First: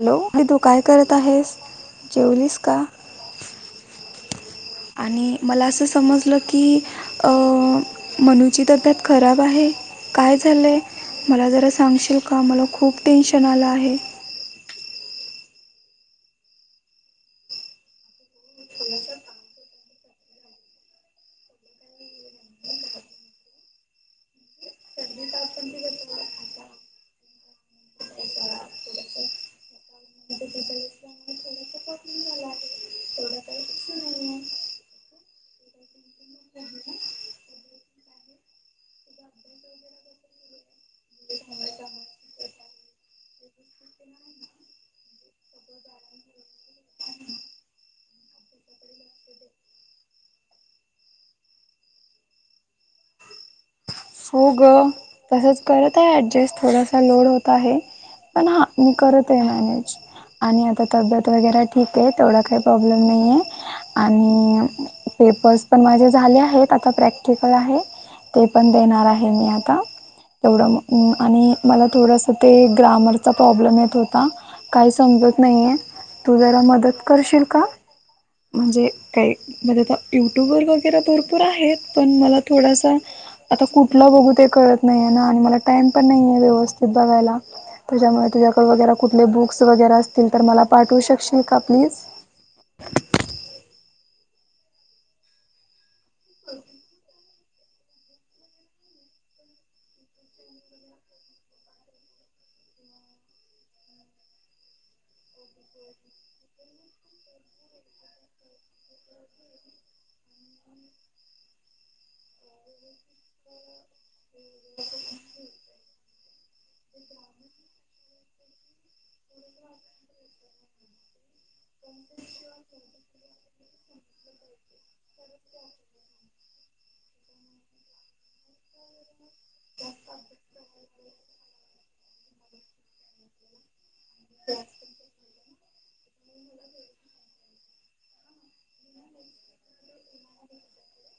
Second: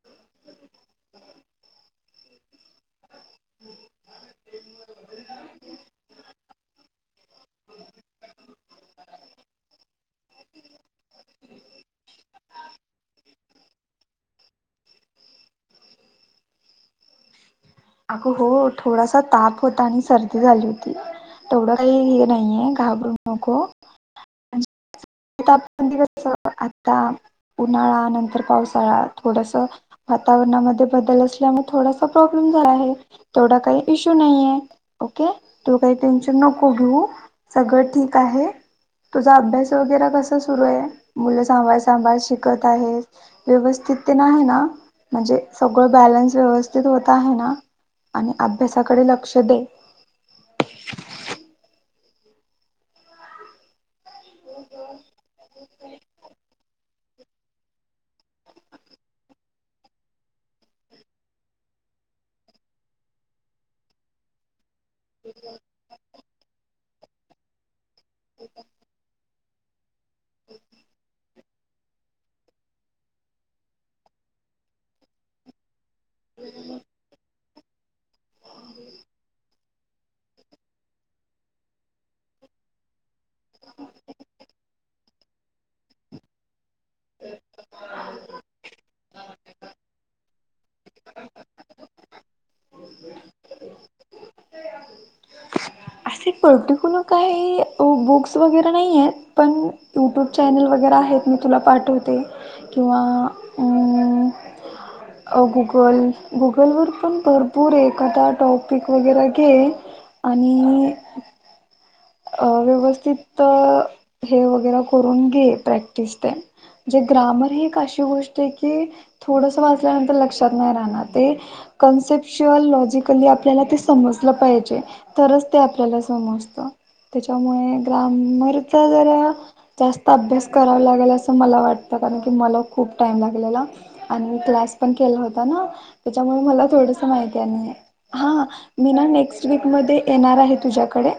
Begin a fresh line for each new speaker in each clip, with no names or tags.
Hello, आणि तू काय करत आहेस? जेवलीस का?
[unintelligible]
आणि मला असं समजलं की, अं मनु ची तब्येत खराब आहे, काय झालंय? मला जरा सांगशील का? मला खूप टेन्शन आलं आहे.
अगं हो थोडासा ताप होता, आणि सर्दी झाली होती. तेवढं काही हे नाहीये, घाबरू नको. ताप थंडी कसं, आता उन्हाळा नंतर पावसाळा थोडस वातावरणामध्ये बदल असल्यामुळे, थोडासा प्रॉब्लेम झाला आहे. तेवढा काही इश्यू नाहीये, ओके, तू काही टेशन नको घेऊ, सगळं ठीक आहे, तुझा अभ्यास वगैरा कसं सुरु आहे, मुलं सांभाळत सांभाळत शिकत आहे, व्यवस्थित तेण आहे ना, म्हणजे सगळं बॅलन्स व्यवस्थित होत आहे ना. आणि अभ्यासाकडे लक्ष दे.
हो ग, तसंच करत आहे ॲडजस्ट, थोडासा लोड होत आहे. पण हा मी करते मॅनेज. आणि आता तब्येत वगैरे ठीके, तेवढा काही प्रॉब्लेम नाहीये, आणि पेपर्स पण माझे झाले आहेत, आता प्रॅक्टिकल आहे, ते पण देणार आहे. मी आता. तेवढं, मंम आणि मला थोडंसं ते ग्रामरचा प्रॉब्लेम येत होता. काही समजत नाहीये, तू जरा मदत करशील का? म्हणजे काही, म्हणजे युट्यूब वर वगैरे भरपूर आहेत, पण मला थोडासा, आता कुठ ठल बघू ते कळत नाहीे ना, आणि मला टाइम पण नाहीये, व्यवस्थित बघायला. त्याच्यामुळे तुझ्याकडे वगैरा, कुठले बुक्स वगैरे असतील तर, मला पाठवू शकशील का प्लीज.
असे पलटी क्लियर काही बुक्स वगैरे नाहीयेत. पण युट्यूब चॅनेल वगैरे आहेत, मी तुला पाठवते. किंवा, अ अ गुगल, गुगल वर पण भरपूर आहे एखादा टॉपिक वगैरे घे. आणि. अ व्यवस्थित हे वगैरे करून घे प्रॅक्टिस तेण. म्हणजे ग्रामर हि एक अशी गोष्ट आहे की. थोडंसं वाचल्यानंतर लक्षात नाही राहणार ते कन्सेप्ट शिवाय लॉजिकली आपल्याला ते समजलं पाहिजे. तरच ते आपल्याला समजत. त्याच्यामुळे ग्राममरचा जरा जास्त अभ्यास करावा लागेल असं मला वाटतं, कारण की मला खूप टाईम लागलेला, आणि मी क्लास पण केला होता ना, त्याच्यामुळे मला थोडस माहिती आणि हा मी ना नेक्स्ट वीक मध्ये येणार आहे तुझ्याकडे.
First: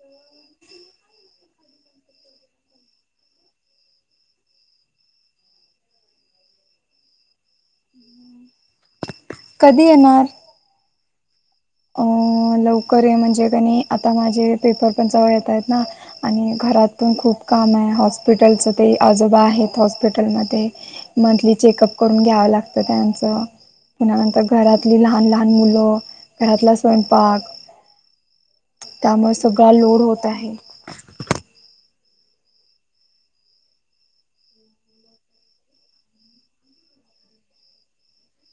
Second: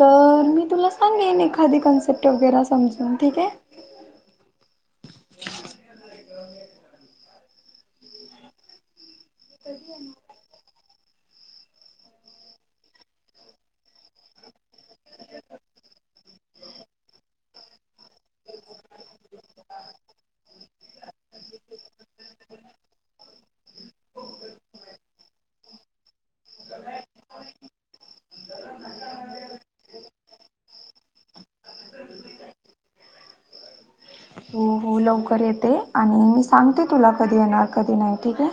तर मी तुला सांगेन एखादी कॉन्सेप्ट वगैरे समजून ठीक आहे.
कधी येणार? अ लवकर ये म्हणजे कनी आता माझे पेपर पण जवळ येत आहेत ना. आणि घरात पण खूप काम आहे हॉस्पिटलच ते आजोबा आहेत हॉस्पिटलमध्ये. मंथली चेकअप करून घ्यावं लागतं त्यांच. पुन्हा नंतर घरातली लहान लहान मुलं घरातला स्वयंपा पाक, त्यामुळे सगळा लोड होत आहे.
हो, हो लवकर येते आणि मी सांगते तुला कधी येणार कधी नाही ठीक आहे.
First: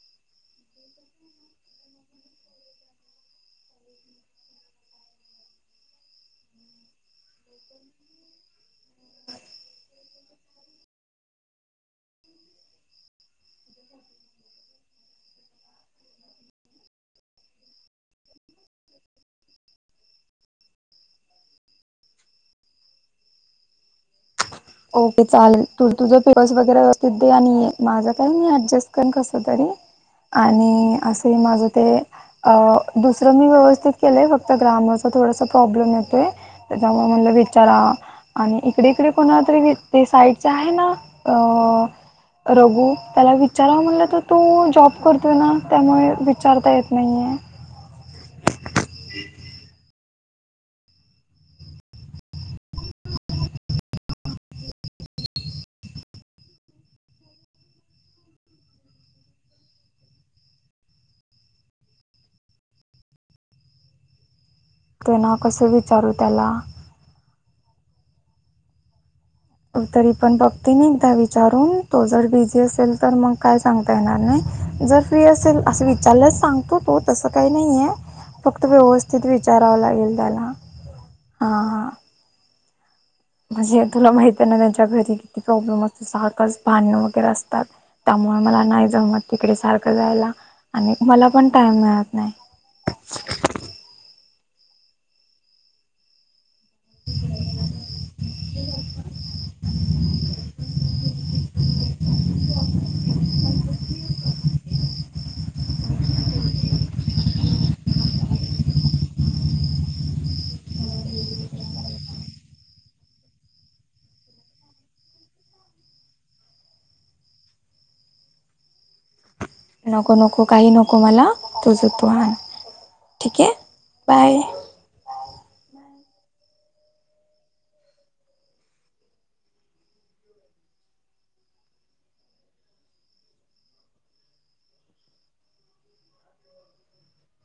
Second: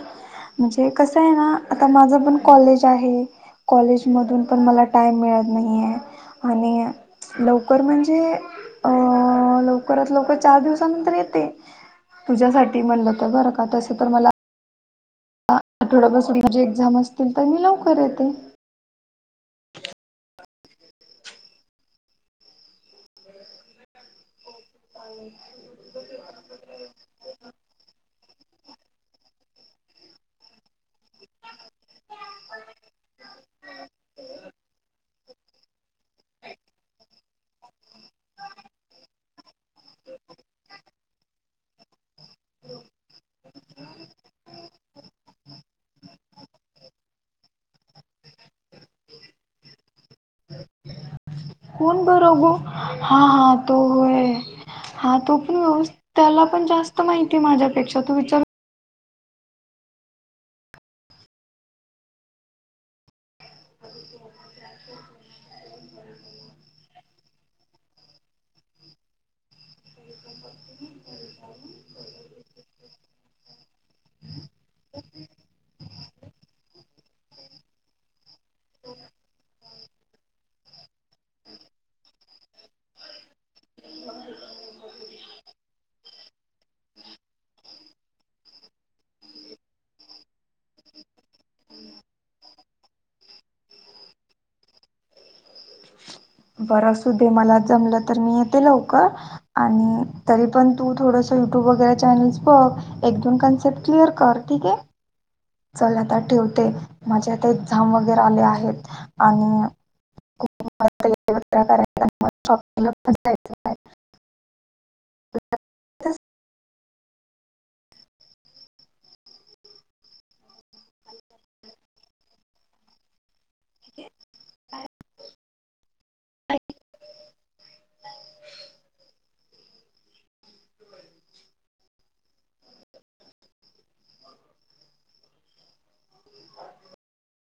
म्हणजे कसं आहे ना आता माझं पण कॉलेज आहे. कॉलेजमधून पण मला टाईम मिळत नाही आहेे आणि लवकर म्हणजे अ लवकरात लवकर चार दिवसानंतर येते तुझ्यासाठी म्हणलं तर बरं का तसं तर मला. आठवड्यापासून जी एक्झाम असतील तर मी लवकर येते.
ओके चालेलं, तू तुझ प पर्स वगैरे व्यव दिदी आणि माझं काय मी अऍडजस्ट करन कस तरी. आणि अस हि माझं ते. अ दुसरं मी व्यवस्थित केलंय फक्त ग्रामरचा थोडासा प्रॉब्लेम येतोय. तव मला विचारा, आणि इकडे इकडे कोणा ते साईडच आहे ना अ. रघु त्याला विचारावं म्हटलं तर तू जॉब करतोय ना त्यामुळे विचारता येत नाहीये.
कोण बर गो, हा, हा तो होय. हा तो पण व्यव, त्याला पण जास्त माहिती माझ्यापेक्षा तु विचारु [inaudible]
ते ना कसं विचारू त्याला? तरी पण बघते मी एकदा विचारून तो जर बिझी असेल तर मग काय सांगता येणार नाही, जर प्रय असेल असं विचारल्याच सांगतो तो तसं काही नाही आहे. फक्त व्यवस्थित विचारावं लागेल त्याला हा, हा. म्हणजे तुला माहित आहे ना त्यांच्या घरी किती प्रॉब्लेम असते सारकास भांण वगैरे असतात. त्यामुळे मला नाही जमतं तिकडे सारखं जायला, आणि मला पण टाईम मिळत नाही.
बरं आसूदे मला जमलं तर मी येते लवकर, आणि तरी पण तू थोडस युट्यूब वगैरे चॅनेल्स बघ एक दोन कन्सेप्ट क्लिअर कर ठीक आहे. चल आता ठेवते माझे आता एक्झाम वगैरे आले आहेत, आणि [unintelligible] [unintelligible]
नको, नको काही नको मला तुझं तू आण, ठीक आहे बाय.